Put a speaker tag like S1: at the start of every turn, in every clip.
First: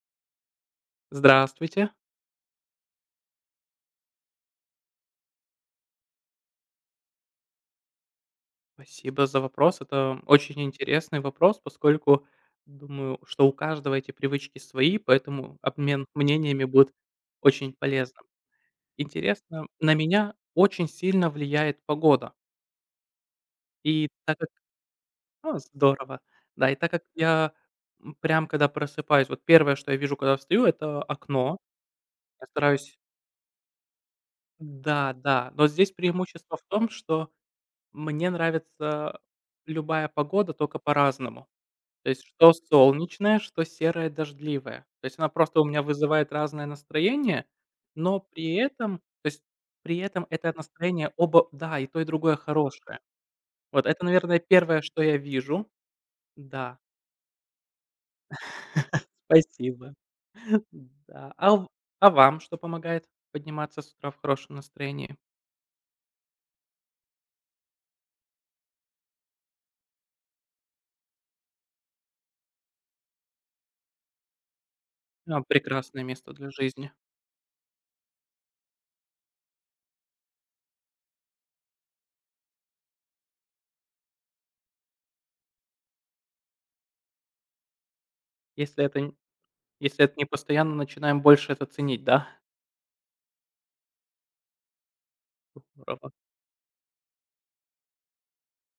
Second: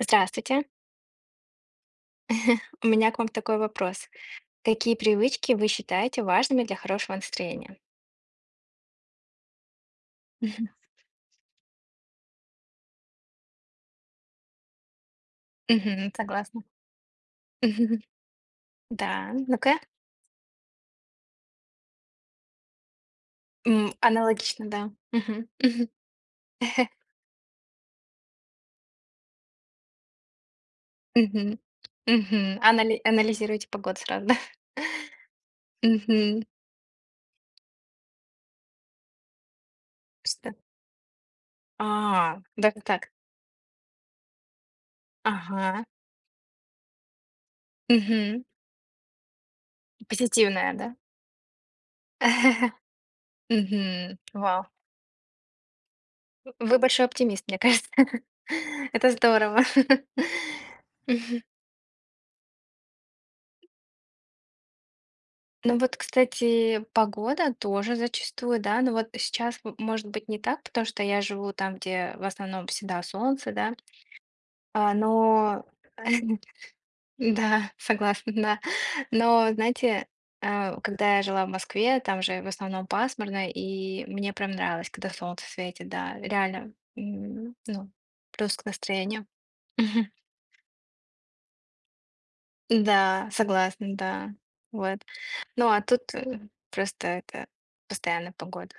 S1: Здравствуйте.
S2: Здравствуйте.
S1: У меня к вам такой вопрос. Какие привычки вы считаете важными для хорошего настроения?
S2: Спасибо за вопрос. Это очень
S1: Мгм.
S2: интересный вопрос, поскольку думаю, что у каждого эти привычки свои, поэтому обмен
S1: Мгм. Согласна.
S2: мнениями будет очень
S1: Мгм.
S2: полезным.
S1: Да,
S2: Интересно,
S1: ну-ка.
S2: на меня очень сильно влияет погода. И так как
S1: Аналогично, да. Мгм.
S2: А,
S1: Мгм.
S2: здорово. Да, и так как я, прям когда просыпаюсь, вот первое, что я вижу, когда встаю, это окно.
S1: Мгм.
S2: Я
S1: Мгм.
S2: стараюсь.
S1: Анализируйте погоду сразу, да?
S2: Да, да. Но здесь
S1: Мгм.
S2: преимущество в том, что мне нравится любая
S1: Что?
S2: погода, только по-разному. То есть
S1: А,
S2: что
S1: даже так.
S2: солнечное, что серое, дождливое. То есть она просто у меня
S1: Ага.
S2: вызывает разное настроение, но
S1: Мгм.
S2: при этом, то есть при этом это
S1: Позитивная, да?
S2: настроение оба да, и то, и другое хорошее. Вот это,
S1: Мгм.
S2: наверное,
S1: Вау.
S2: первое, что я вижу.
S1: Вы
S2: Да.
S1: большой оптимист, мне кажется. Это здорово.
S2: Спасибо. Да.
S1: Мгм.
S2: А в а вам что помогает подниматься с утра в хорошем настроении?
S1: Ну вот, кстати, погода тоже зачастую, да, но вот сейчас, может быть, не так, потому что я живу там, где в основном всегда солнце, да,
S2: Ну, а,
S1: но
S2: прекрасное место для жизни.
S1: да, согласна, да. Но, знаете, когда я жила в Москве, там же в основном пасмурно, и мне прям нравилось, когда солнце светит, да, реально, ну, плюс к
S2: Если это н
S1: настроению.
S2: Если это не постоянно, начинаем больше это ценить, да?
S1: Да, согласна, да, вот. Ну, а
S2: Здорово.
S1: тут, просто это постоянная погода.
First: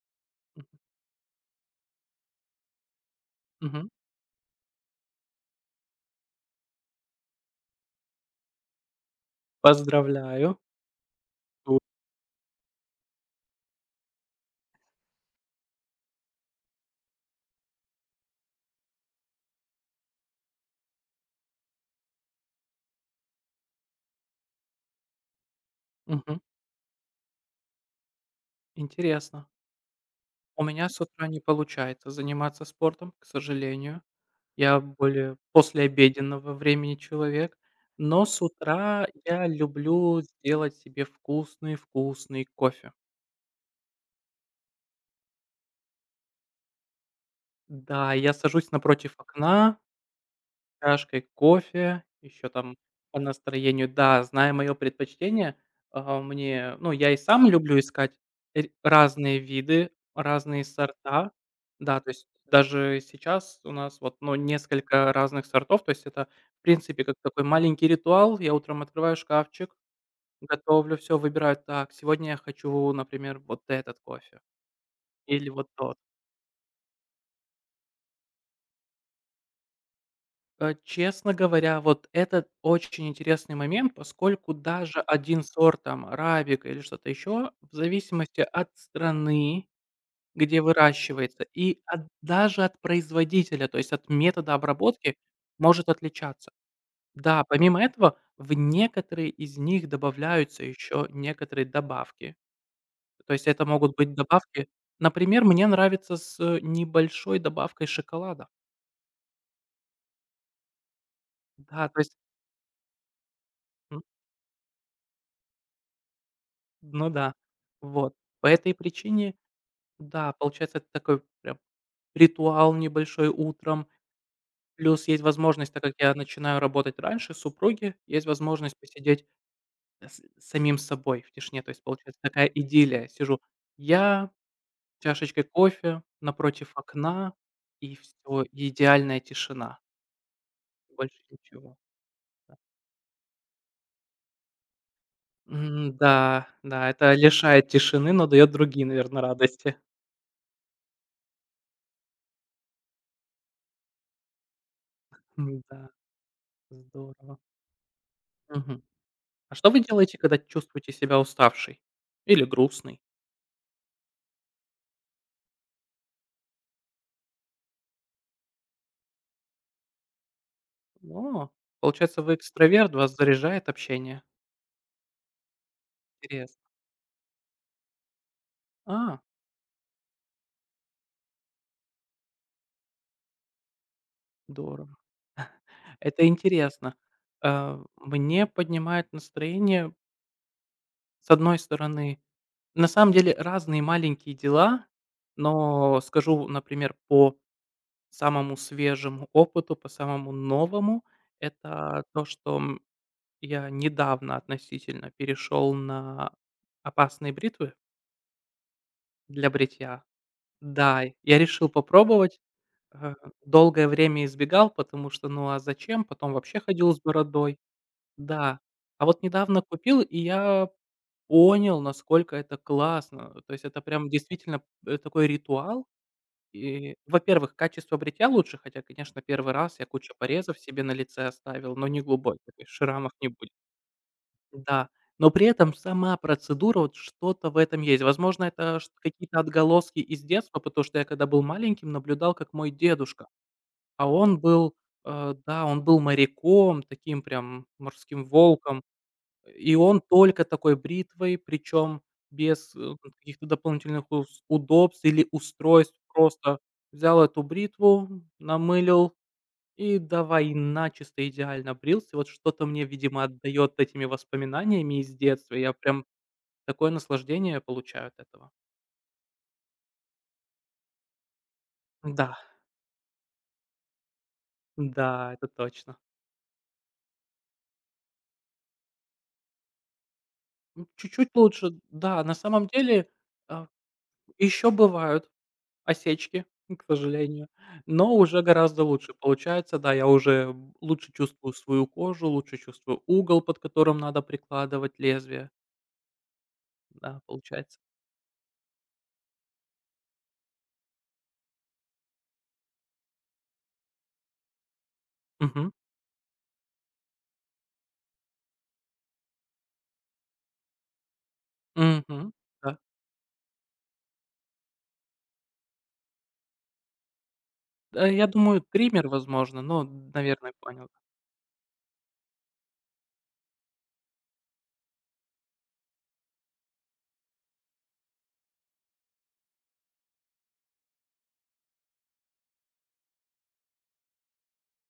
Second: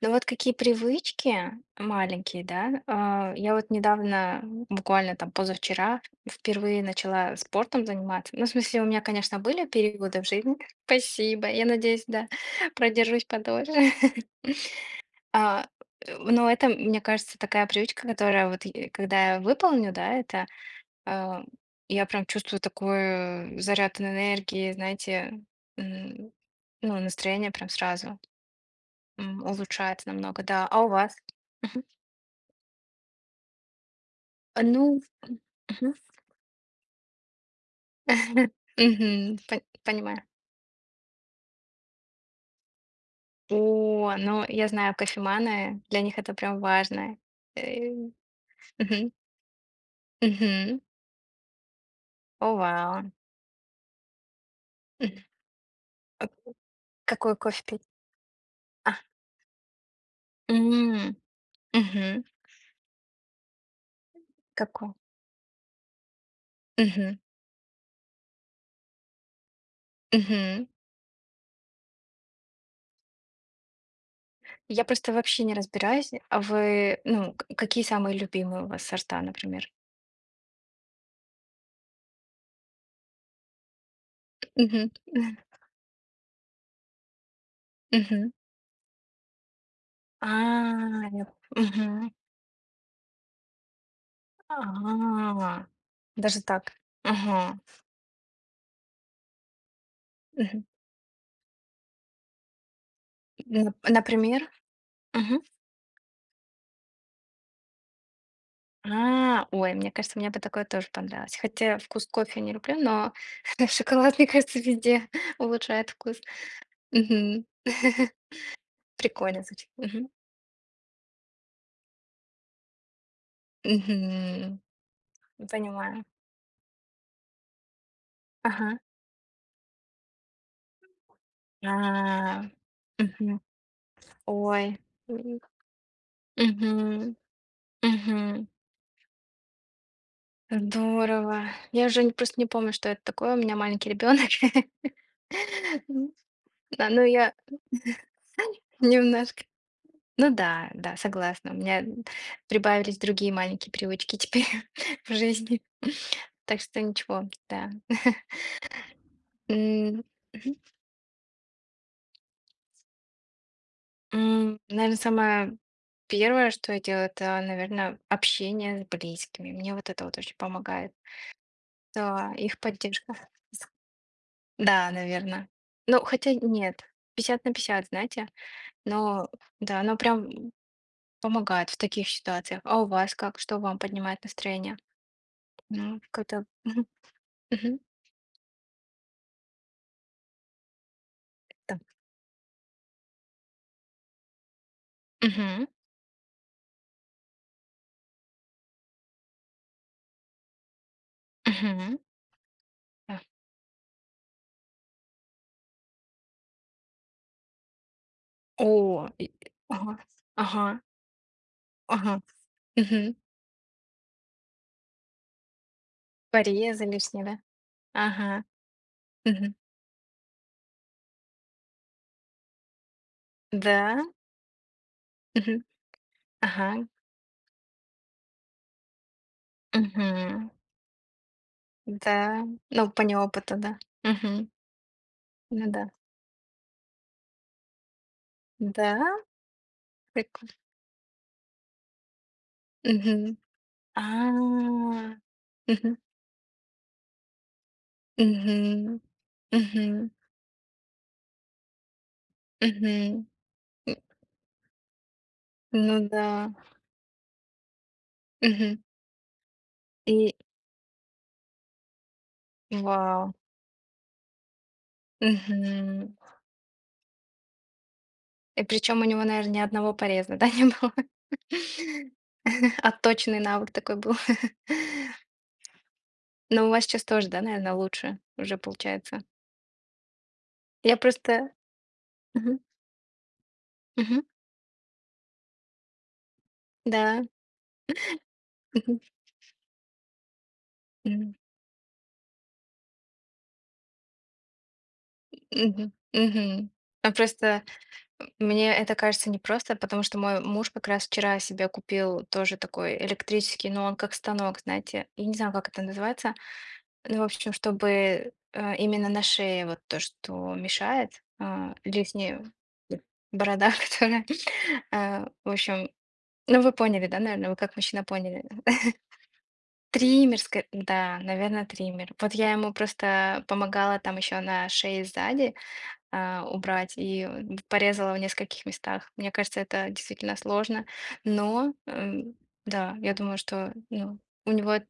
S1: Но вот какие
S2: Мгм.
S1: привычки маленькие, да, я вот недавно, буквально там позавчера, впервые начала спортом заниматься. Ну, в смысле, у меня, конечно, были периоды в жизни.
S2: Поздравляю.
S1: Спасибо, я надеюсь, да, продержусь подольше. А, но это, мне кажется, такая привычка, которая вот, е когда я выполню, да, это Э, я прям чувствую такой заряд энергии, знаете, м,
S2: Мгм.
S1: ну, настроение прям сразу,
S2: Интересно.
S1: улучшается намного,
S2: У
S1: да. А
S2: меня
S1: у
S2: с
S1: вас?
S2: утра не
S1: Мгм.
S2: получается заниматься спортом, к сожалению. Я
S1: Ну,
S2: более
S1: мгм.
S2: послеобеденного времени человек. Но с утра
S1: Мгм.
S2: я
S1: Понимаю.
S2: люблю сделать себе вкусный-вкусный кофе.
S1: О, ну, я знаю, кофеманы, для них это прям важно. Э,
S2: Да, я сажусь
S1: мгм,
S2: напротив окна,
S1: мгм.
S2: чашкой кофе, еще
S1: О,
S2: там
S1: вау.
S2: по настроению. Да, зная мое
S1: Мгм.
S2: предпочтение, а,
S1: А
S2: мне ну, я и
S1: какой
S2: сам
S1: кофе
S2: люблю
S1: пить?
S2: искать р
S1: А,
S2: разные виды, разные
S1: м,
S2: сорта. Да, то
S1: мгм.
S2: есть даже сейчас у нас вот, ну,
S1: Какой?
S2: несколько разных сортов. То есть это, в принципе, как
S1: Мгм,
S2: такой маленький ритуал. Я утром открываю шкафчик,
S1: мгм.
S2: готовлю все, выбираю: «Так, сегодня я хочу, например, вот этот кофе
S1: Я просто вообще
S2: или
S1: не
S2: вот тот».
S1: разбираюсь, а вы, ну, к какие самые любимые у вас сорта, например?
S2: Э, честно говоря, вот это очень интересный момент, поскольку
S1: Мгм.
S2: даже один сорт, там, арабика или что-то еще, в
S1: Мгм.
S2: зависимости от страны,
S1: А,
S2: где
S1: я
S2: выращивается, и от
S1: мгм.
S2: даже от производителя, то есть от метода обработки,
S1: А,
S2: может
S1: даже
S2: отличаться.
S1: так.
S2: Да,
S1: Ага.
S2: помимо этого, в некоторые из них добавляются
S1: Мгм.
S2: еще некоторые добавки. То есть это могут быть
S1: Например?
S2: добавки
S1: Мгм.
S2: например, мне нравится с небольшой добавкой шоколада.
S1: А, ой, мне кажется, мне бы такое тоже понравилось. Хотя
S2: Да, то
S1: вкус
S2: есть
S1: кофе не люблю, но шоколад, мне кажется, везде улучшает вкус.
S2: ну да.
S1: Мгм.
S2: Вот. По этой причине,
S1: Прикольно звучит. Мгм.
S2: да, получается, это такой прям ритуал небольшой утром.
S1: Мгм.
S2: Плюс есть возможность, так как
S1: Понимаю.
S2: я начинаю работать раньше супруги, есть возможность
S1: Ага.
S2: посидеть с самим собой в тишине. То есть получается
S1: А.
S2: такая идиллия. Сижу
S1: Мгм.
S2: я,
S1: Ой. М.
S2: чашечкой кофе, напротив
S1: Мгм.
S2: окна, и все
S1: Мгм.
S2: идеальная тишина. Больше
S1: Здорово.
S2: ничего.
S1: Я уже не просто не
S2: Да.
S1: помню, что это такое. У меня маленький ребенок.
S2: М,
S1: М,
S2: да,
S1: да,
S2: да,
S1: ну
S2: это
S1: я
S2: лишает тишины, но дает другие, наверное,
S1: немножко.
S2: радости.
S1: Ну да, да, согласна. У меня прибавились другие маленькие привычки теперь в жизни.
S2: М-да,
S1: Так что ничего,
S2: здорово.
S1: да.
S2: Мгм. А что вы
S1: Наверное,
S2: делаете, когда чувствуете себя уставшей или грустной?
S1: самое первое, что я делаю, это, наверное, общение с близкими. Мне вот это вот очень помогает.
S2: О, получается,
S1: Да,
S2: вы
S1: их
S2: экстраверт, вас
S1: поддержка.
S2: заряжает общение.
S1: Да, наверное. Ну, хотя
S2: Интересно.
S1: нет, 50 на 50, знаете.
S2: А,
S1: Но да, оно прям, помогает в таких ситуациях. А у вас как? Что вам поднимает настроение?
S2: здорово.
S1: Ну,
S2: Это
S1: как-то мгм,
S2: интересно.
S1: мгм,
S2: Мне поднимает настроение, с одной
S1: да.
S2: стороны, на самом деле разные маленькие дела,
S1: Мгм,
S2: но скажу, например, по самому свежему опыту, по самому новому,
S1: мгм,
S2: это то, что
S1: да.
S2: я недавно относительно перешел на опасные бритвы.
S1: О, и
S2: Для
S1: ага,
S2: бритья.
S1: ага,
S2: Да, я решил
S1: ага,
S2: попробовать. Э,
S1: мгм.
S2: Долгое время избегал, потому что, ну, а зачем? Потом вообще
S1: Порезы
S2: ходил с
S1: лишние, да?
S2: бородой.
S1: Ага,
S2: Да. А вот
S1: мгм.
S2: недавно купил, и я понял, насколько это классно. То есть это
S1: Да,
S2: прям действительно, такой
S1: мгм,
S2: ритуал.
S1: ага,
S2: И, во-первых, качество бритья лучше, хотя, конечно, первый раз я кучу
S1: мгм,
S2: порезов себе на лице оставил, но не
S1: да.
S2: глубоких, и
S1: Ну, по
S2: шрамов не будет.
S1: неопыту, да. Мгм,
S2: Да, но при
S1: ну
S2: этом
S1: да.
S2: сама процедура, вот что-то в этом есть. Возможно, это чт
S1: Да,
S2: какие-то отголоски из
S1: прикольно.
S2: детства, потому что я, когда был маленьким, наблюдал, как мой дедушка,
S1: Мгм. А.
S2: а он был, э, да, он
S1: Мгм.
S2: был моряком, таким прям морским волком,
S1: Мгм.
S2: и он
S1: Мгм.
S2: только такой бритвой, причем без,
S1: Мгм.
S2: каких-то
S1: М,
S2: дополнительных ус удобств или устройств.
S1: ну да.
S2: Просто взял эту бритву,
S1: Мгм.
S2: намылил и
S1: И
S2: давай начисто идеально брился. Вот что-то мне, видимо,
S1: вау.
S2: отдает этими воспоминаниями из детства. Я прям
S1: Мгм.
S2: такое наслаждение получаю от этого.
S1: И причем у него, наверное, ни одного пореза, да, не было?
S2: Да,
S1: Отточенный навык такой был.
S2: да, это точно.
S1: Но у вас сейчас тоже, да, наверное, лучше уже получается? Я
S2: Чуть-чуть
S1: просто.
S2: лучше. Да, на
S1: Мгм.
S2: самом деле а,
S1: Мгм.
S2: еще бывают осечки, к
S1: Да.
S2: сожалению, но уже гораздо
S1: Мгм.
S2: лучше получается. Да, я уже лучше
S1: М.
S2: чувствую свою кожу, лучше чувствую угол, под которым надо прикладывать лезвие.
S1: Мгм. Мгм. А
S2: Да,
S1: просто
S2: получается.
S1: мне это кажется непросто, потому что мой муж как раз вчера себе купил тоже такой электрический, но он как станок, знаете. Я не знаю, как
S2: Угу,
S1: это называется. Ну, в общем, чтобы именно на шее вот то, что мешает,
S2: угу.
S1: лишняя борода, которая... В общем, ну вы поняли, да, наверное, вы как мужчина
S2: Я
S1: поняли.
S2: думаю, триммер, возможно, но,
S1: Триммер,
S2: наверное, понял.
S1: да, наверное, триммер. Вот я ему просто помогала там еще на шее сзади, убрать, и порезала в нескольких местах. Мне кажется, это действительно сложно, но эм, да, я думаю, что ну, у него эт-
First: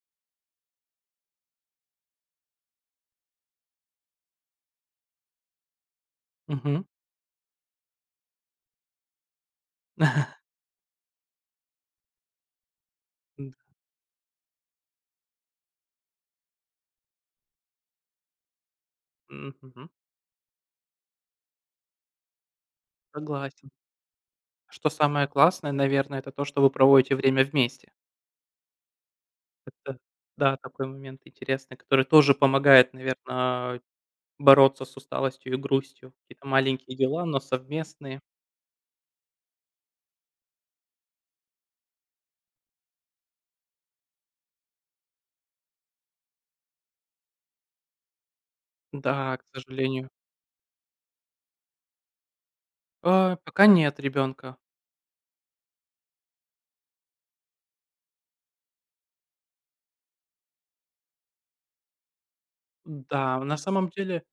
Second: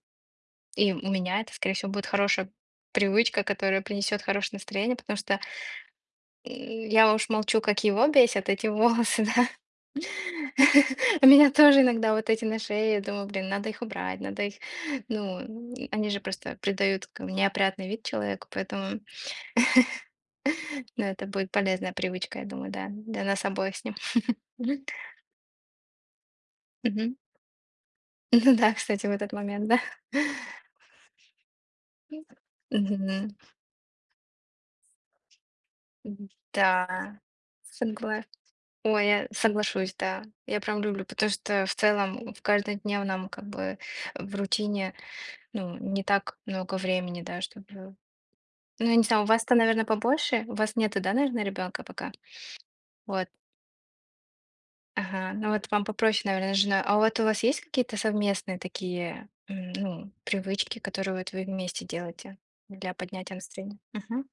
S1: и у меня это, скорее всего, будет хорошая привычка, которая принесет хорошее настроение, потому что
S2: Мгм.
S1: я уж молчу, как его бесят эти волосы, да. Меня тоже иногда вот эти на шее, я думаю, блин,
S2: Д
S1: надо их убрать, надо их, они же просто придают неопрятный вид человеку, поэтому
S2: Мгм.
S1: ну, это будет полезная привычка, я думаю, да, для нас
S2: Согласен.
S1: обоих с ним.
S2: Что самое классное, наверное, это то, что вы
S1: Мгм.
S2: проводите время вместе.
S1: Ну да, кстати, в этот момент, да.
S2: Это, да, такой момент интересный, который тоже помогает,
S1: Мгм.
S2: наверное, бороться с усталостью и грустью. Какие-то маленькие
S1: Да.
S2: дела, но совместные.
S1: Согла Ой, я соглашусь, да. Я прям люблю, потому что в целом в каждодневном, как бы, в рутине, ну, не так много времени, да, чтобы. Ну, я не знаю, у
S2: Да, к
S1: вас-то, наверное,
S2: сожалению.
S1: побольше? У вас нету, да, наверное, ребенка пока? Вот.
S2: А, пока нет ребенка.
S1: Ага. Ну, вот вам попроще, наверное, с женой. А вот у вас есть какие-то совместные такие, ну, привычки, которые вот вы вместе делаете для поднятия
S2: Да, на
S1: настроения?
S2: самом деле,
S1: Мгм.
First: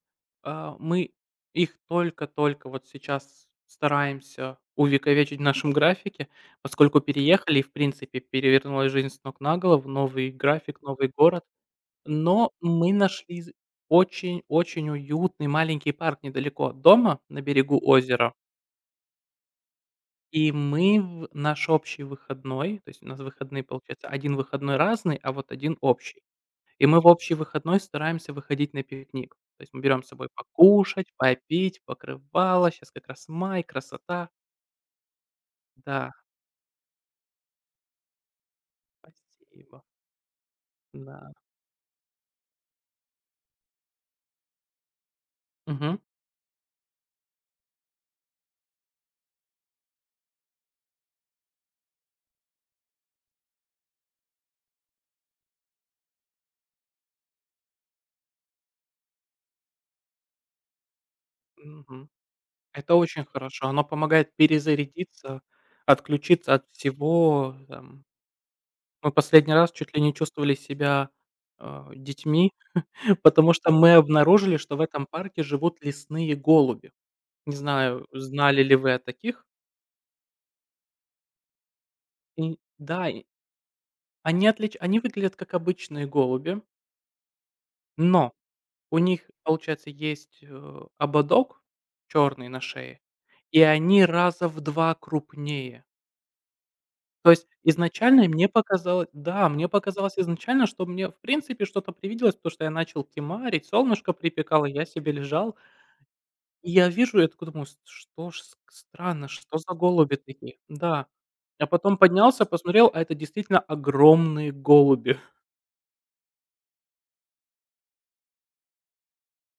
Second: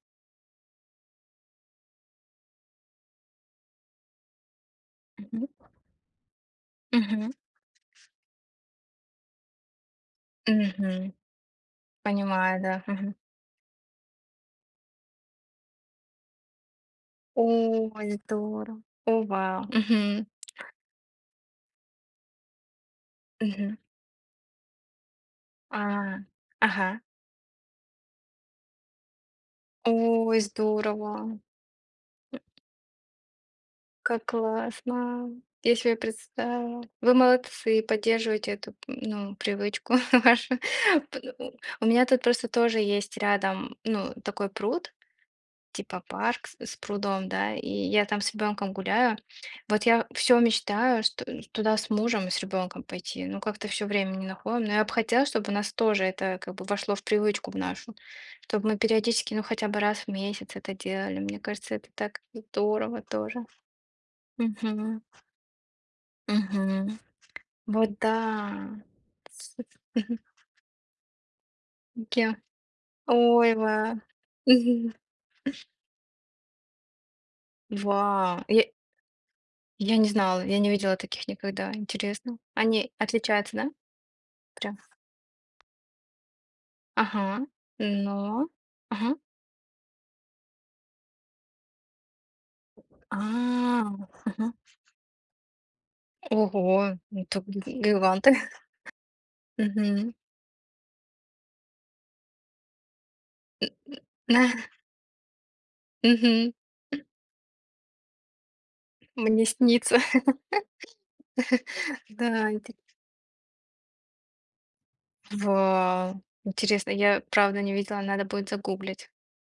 S2: мы их только-только вот сейчас стараемся увековечить в
S1: Мгм.
S2: нашем графике, поскольку
S1: Мгм.
S2: переехали и, в принципе, перевернулась жизнь с ног на голову, новый график, новый
S1: Мгм.
S2: город. Но
S1: Понимаю, да.
S2: мы
S1: Мгм.
S2: нашли з очень-очень уютный маленький парк недалеко от дома, на берегу
S1: Ой,
S2: озера.
S1: здорово. О, вау. Мгм.
S2: И мы в наш общий выходной, то есть у нас выходные,
S1: Мгм.
S2: получается, один выходной разный, а вот один
S1: А,
S2: общий. И
S1: ага.
S2: мы в общий выходной стараемся выходить на пикник. То есть мы берем с собой
S1: Ой,
S2: покушать,
S1: здорово.
S2: попить, покрывало. Сейчас как раз май,
S1: Как
S2: красота.
S1: классно. Я себе
S2: Да,
S1: представила. Вы молодцы, поддерживаете эту, ну,
S2: спасибо.
S1: привычку вашу. П-
S2: Да.
S1: У у меня тут просто тоже есть рядом, ну, такой пруд,
S2: Мгм.
S1: типа парк с прудом, да, и я там с ребенком гуляю. Вот я все мечтаю, что туда с мужем и с ребенком пойти, ну как-то все время не находим. Но я бы хотела, чтобы у нас тоже это как бы вошло в привычку в нашу, чтобы мы периодически, ну, хотя бы раз в месяц это делали. Мне кажется, это
S2: Мгм.
S1: так
S2: Это
S1: здорово
S2: очень
S1: тоже.
S2: хорошо. Оно помогает
S1: Мгм.
S2: перезарядиться, отключиться от
S1: Мгм.
S2: всего,
S1: Вот
S2: там.
S1: да.
S2: Мы последний раз чуть ли не
S1: Мгм.
S2: чувствовали себя,
S1: Я.
S2: детьми,
S1: Ой,
S2: потому что
S1: ва.
S2: мы обнаружили, что в
S1: Мгм.
S2: этом парке живут лесные голуби. Не знаю,
S1: Вау.
S2: знали ли вы о таких?
S1: Я не знала, я не видела таких никогда. Интересно.
S2: И
S1: Они
S2: да,
S1: отличаются, да? Прям.
S2: Они выглядят как обычные голуби,
S1: Ага.
S2: но
S1: Но.
S2: у
S1: Ага.
S2: них, получается, есть, ободок черный на шее, и
S1: А.
S2: они раза
S1: Ага.
S2: в 2 крупнее.
S1: Ого. Ну
S2: То
S1: Тут
S2: есть изначально
S1: гиганты.
S2: мне показалось, да, мне
S1: Мгм.
S2: показалось изначально, что мне, в принципе, что-то привиделось, потому что я начал кемарить, солнышко
S1: Да,
S2: припекало, я себе лежал,
S1: мгм.
S2: и я вижу, я такой думаю: "С Что ж с странно,
S1: Мне
S2: что за
S1: снится.
S2: голуби такие?» Да. А потом поднялся,
S1: Да.
S2: посмотрел, а это действительно огромные голуби.
S1: Вау. Интересно. Я правда не видела. Надо будет загуглить.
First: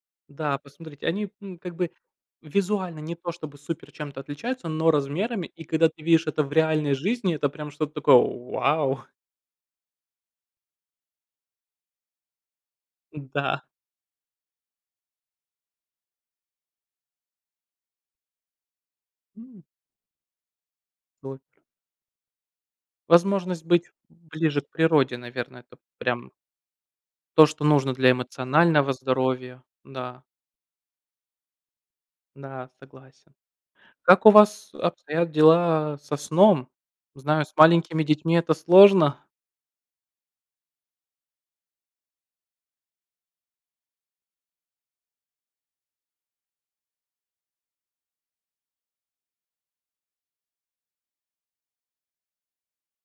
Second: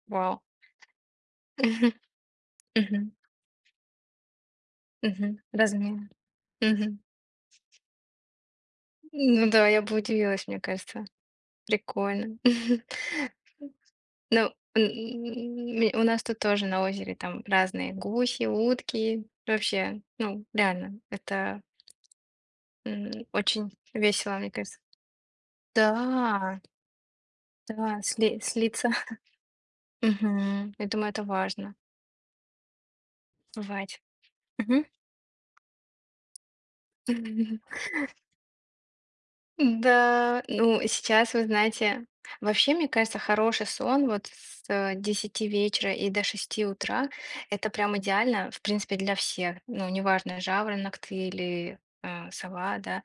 S1: Вау.
S2: Да, посмотрите, они, как бы
S1: Мгм.
S2: визуально
S1: Мгм.
S2: не то чтобы супер чем-то отличаются, но
S1: Мгм.
S2: размерами, и когда ты
S1: Размер.
S2: видишь это в реальной
S1: Мгм.
S2: жизни, это прям что-то такое: «Вау!»
S1: Ну да, я бы удивилась, мне кажется. Прикольно.
S2: Да.
S1: Ну, у нас тут тоже на озере там разные гуси, утки.
S2: М,
S1: Вообще, ну, реально,
S2: супер.
S1: это
S2: Возможность
S1: очень
S2: быть
S1: весело, мне
S2: ближе к
S1: кажется.
S2: природе, наверное, это прям
S1: Да,
S2: то, что нужно
S1: да,
S2: для
S1: слиться.
S2: эмоционального здоровья. Да,
S1: Мгм. Я думаю, это важно.
S2: да, согласен.
S1: Бывать.
S2: Как у вас
S1: Мгм.
S2: обстоят дела со сном? Знаю, с маленькими детьми это сложно.
S1: Да, ну, сейчас, вы знаете, вообще, мне кажется, хороший сон вот с 10 вечера и до 6 утра, это прям идеально, в принципе, для всех. Ну, неважно, жаворонок ты или сова, да.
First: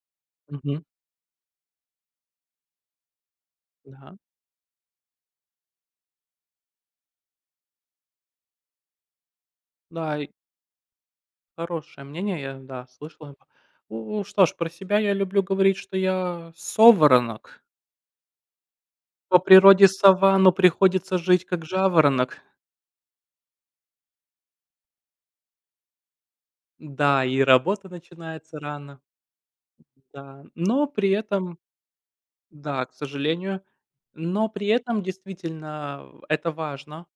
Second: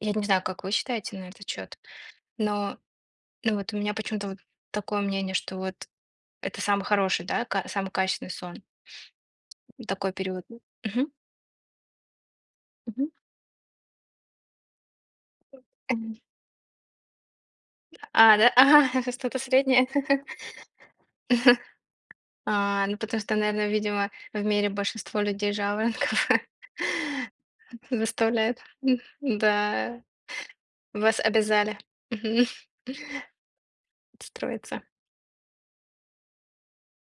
S1: Я не знаю, как вы
S2: Мгм.
S1: считаете на этот счет, но, ну, вот у меня
S2: Да.
S1: почему-то вот такое мнение, что вот это самый хороший, да, ка самый качественный сон, такой
S2: Да,
S1: период. Мгм,
S2: хорошее мнение, я, да,
S1: мгм.
S2: слышал его. Ну, что ж, про себя я люблю говорить, что
S1: Мгм.
S2: я соворонок.
S1: А, да? Ага,
S2: По
S1: что-то среднее.
S2: природе сова, но приходится жить как жаворонок.
S1: А, ну, потому что, наверное, видимо, в мире большинство людей жаворонков
S2: Да, и работа начинается
S1: заставляет.
S2: рано,
S1: Да,
S2: да. Но при
S1: вас
S2: этом,
S1: обязали, мгм,
S2: да, к сожалению, но при
S1: строиться.
S2: этом действительно в это важно.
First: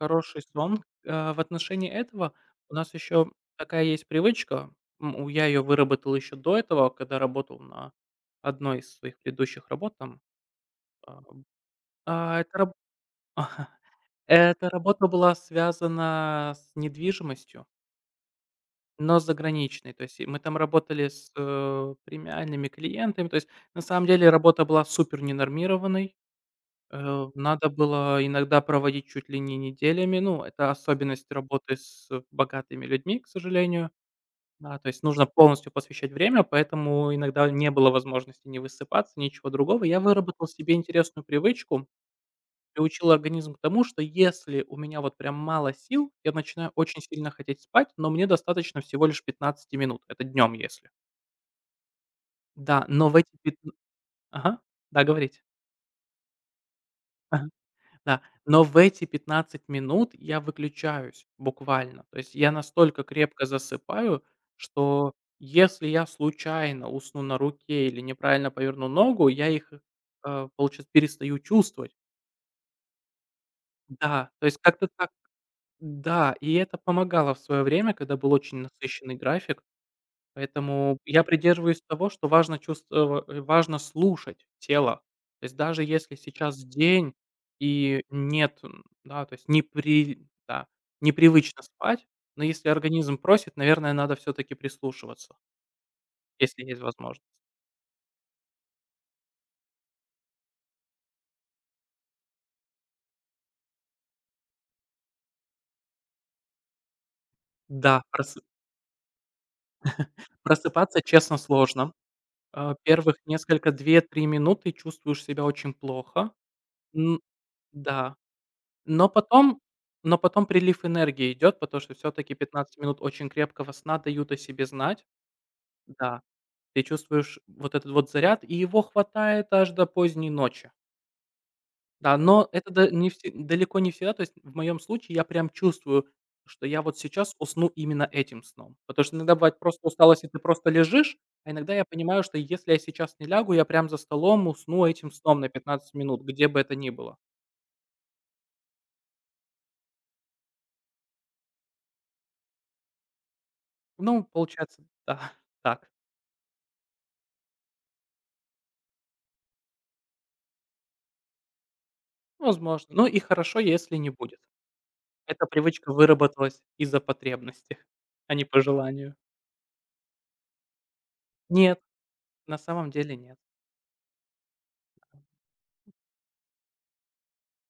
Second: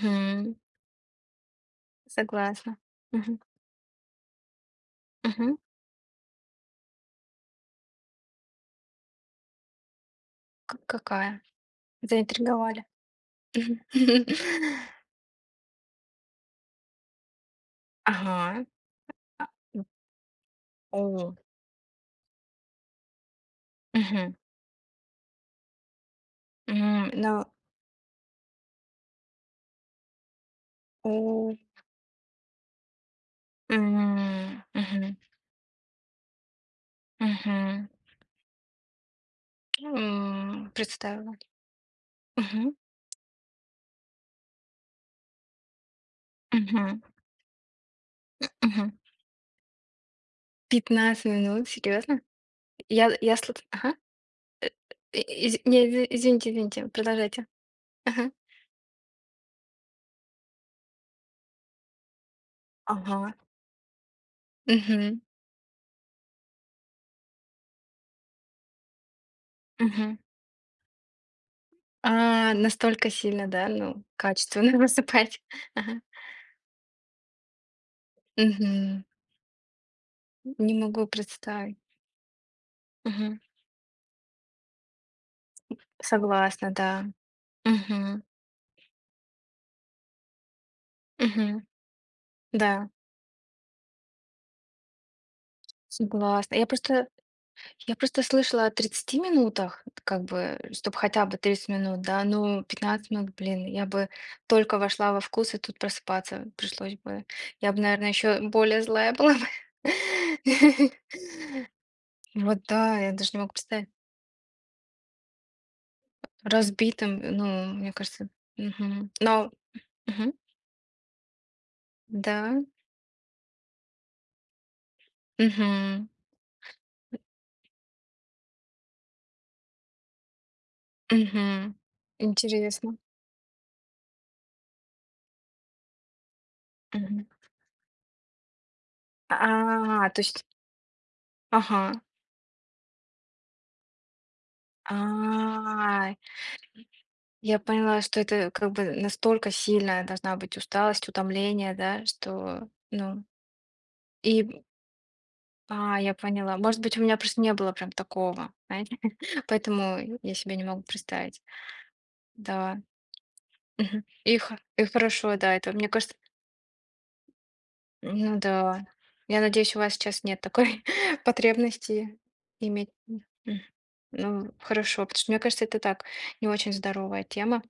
S2: Хороший сон. В отношении этого у
S1: согласна.
S2: нас еще
S1: Мгм,
S2: такая есть привычка. М, у я
S1: мгм.
S2: ее выработал еще до этого, когда работал на одной из своих предыдущих работ там,
S1: Как
S2: а
S1: какая?
S2: А, эта раб
S1: Заинтриговали. Мгм.
S2: Эта работа была связана с недвижимостью,
S1: Ага.
S2: но
S1: А.
S2: заграничной. То есть и мы там работали с,
S1: О,
S2: премиальными клиентами. То есть на самом деле
S1: мгм.
S2: работа была супер ненормированной.
S1: М, но
S2: Надо было иногда проводить чуть ли не неделями. Ну, это особенность
S1: у
S2: работы с богатыми людьми, к сожалению.
S1: М,
S2: Да, то есть
S1: мгм,
S2: нужно полностью посвящать время, поэтому иногда не
S1: мгм.
S2: было возможности ни высыпаться, ничего другого. Я выработал себе интересную
S1: Представила.
S2: привычку,
S1: Мгм,
S2: приучила организм к тому, что если у меня вот прям мало сил, я начинаю очень
S1: мгм,
S2: сильно хотеть спать, но мне достаточно
S1: мгм.
S2: всего лишь 15 минут. Это днем если.
S1: 15 минут, серьезно?
S2: Да, но в эти
S1: Я сл
S2: пятн
S1: Ага.
S2: Ага, да,
S1: И
S2: говорите.
S1: из не, изви извините, извините, продолжайте.
S2: Ага, да.
S1: Ага.
S2: Но в эти 15 минут я выключаюсь буквально. То есть я настолько
S1: Ага.
S2: крепко засыпаю, что
S1: Мгм,
S2: если я случайно усну на руке или неправильно поверну ногу, я их,
S1: мгм.
S2: получается, перестаю чувствовать.
S1: А, настолько сильно, да, ну,
S2: Да, то есть
S1: качественно
S2: как-то так.
S1: высыпать. Ага.
S2: Да, и это помогало в свое время, когда был очень
S1: Мгм.
S2: насыщенный график.
S1: Не
S2: Поэтому
S1: могу
S2: я
S1: представить.
S2: придерживаюсь того, что важно чувство
S1: Мгм.
S2: э, важно слушать тело. То есть даже если сейчас
S1: Согласна, да.
S2: день и
S1: Мгм,
S2: нет, м, да, то есть не при да, непривычно
S1: мгм.
S2: спать, но если
S1: Да,
S2: организм просит, наверное, надо все таки прислушиваться,
S1: согласна.
S2: если есть возможность.
S1: Я просто слышала о 30 минутах, как бы, чтобы хотя бы 30 минут, да, ну, 15 минут, блин, я бы только вошла во вкус, и тут просыпаться пришлось бы. Я бы,
S2: Да,
S1: наверное, еще более злая была бы.
S2: просыпаться, честно, сложно.
S1: Вот, да, я
S2: Первых
S1: даже не могу
S2: несколько
S1: представить.
S2: 2-3 минуты чувствуешь себя очень плохо.
S1: Разбитым,
S2: М,
S1: ну, мне
S2: да.
S1: кажется,
S2: Но
S1: мгм. Но,
S2: потом но
S1: мгм,
S2: потом прилив энергии идет, потому что все таки
S1: да,
S2: 15 минут очень крепкого сна дают о себе знать.
S1: мгм,
S2: Да, ты чувствуешь вот этот вот заряд, и его хватает аж до поздней ночи.
S1: мгм.
S2: Да, но это да
S1: Интересно.
S2: не вс далеко не всегда. То есть в моем случае я прям чувствую, что я вот
S1: Мгм.
S2: сейчас усну именно этим сном. Потому что иногда бывает просто
S1: А, то
S2: усталость, и ты
S1: есть,
S2: просто лежишь, а иногда я
S1: ага.
S2: понимаю, что если я сейчас не лягу, я прям за столом усну этим сном на 15
S1: А,
S2: минут, где бы это ни было.
S1: Я поняла, что это как бы настолько сильная должна быть усталость, утомление, да, что, ну,
S2: Ну,
S1: и,
S2: получается, да, так.
S1: я поняла. Может быть, у меня просто не было прям такого, знаете, поэтому я себе не могу представить. Да,
S2: Возможно. Ну и хорошо, если
S1: мгм.
S2: не будет.
S1: И хорошо,
S2: Эта
S1: да, это, мне
S2: привычка
S1: кажется,
S2: выработалась из-за потребности, а
S1: ну
S2: не по
S1: да.
S2: желанию.
S1: Я надеюсь, у вас сейчас нет такой
S2: Нет,
S1: потребности
S2: на
S1: иметь.
S2: самом деле нет.
S1: М. Ну, хорошо, потому что, мне кажется, это так, не очень здоровая тема.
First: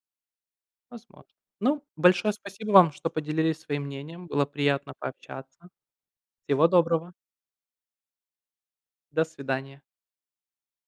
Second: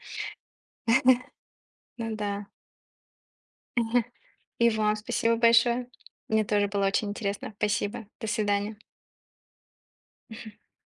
S2: Возможно. Ну,
S1: Ну
S2: большое
S1: да.
S2: спасибо вам, что поделились своим мнением. Было
S1: И
S2: приятно
S1: вам спасибо
S2: пообщаться.
S1: большое. Мне
S2: Всего
S1: тоже было очень
S2: доброго.
S1: интересно. Спасибо. До свидания.
S2: До свидания.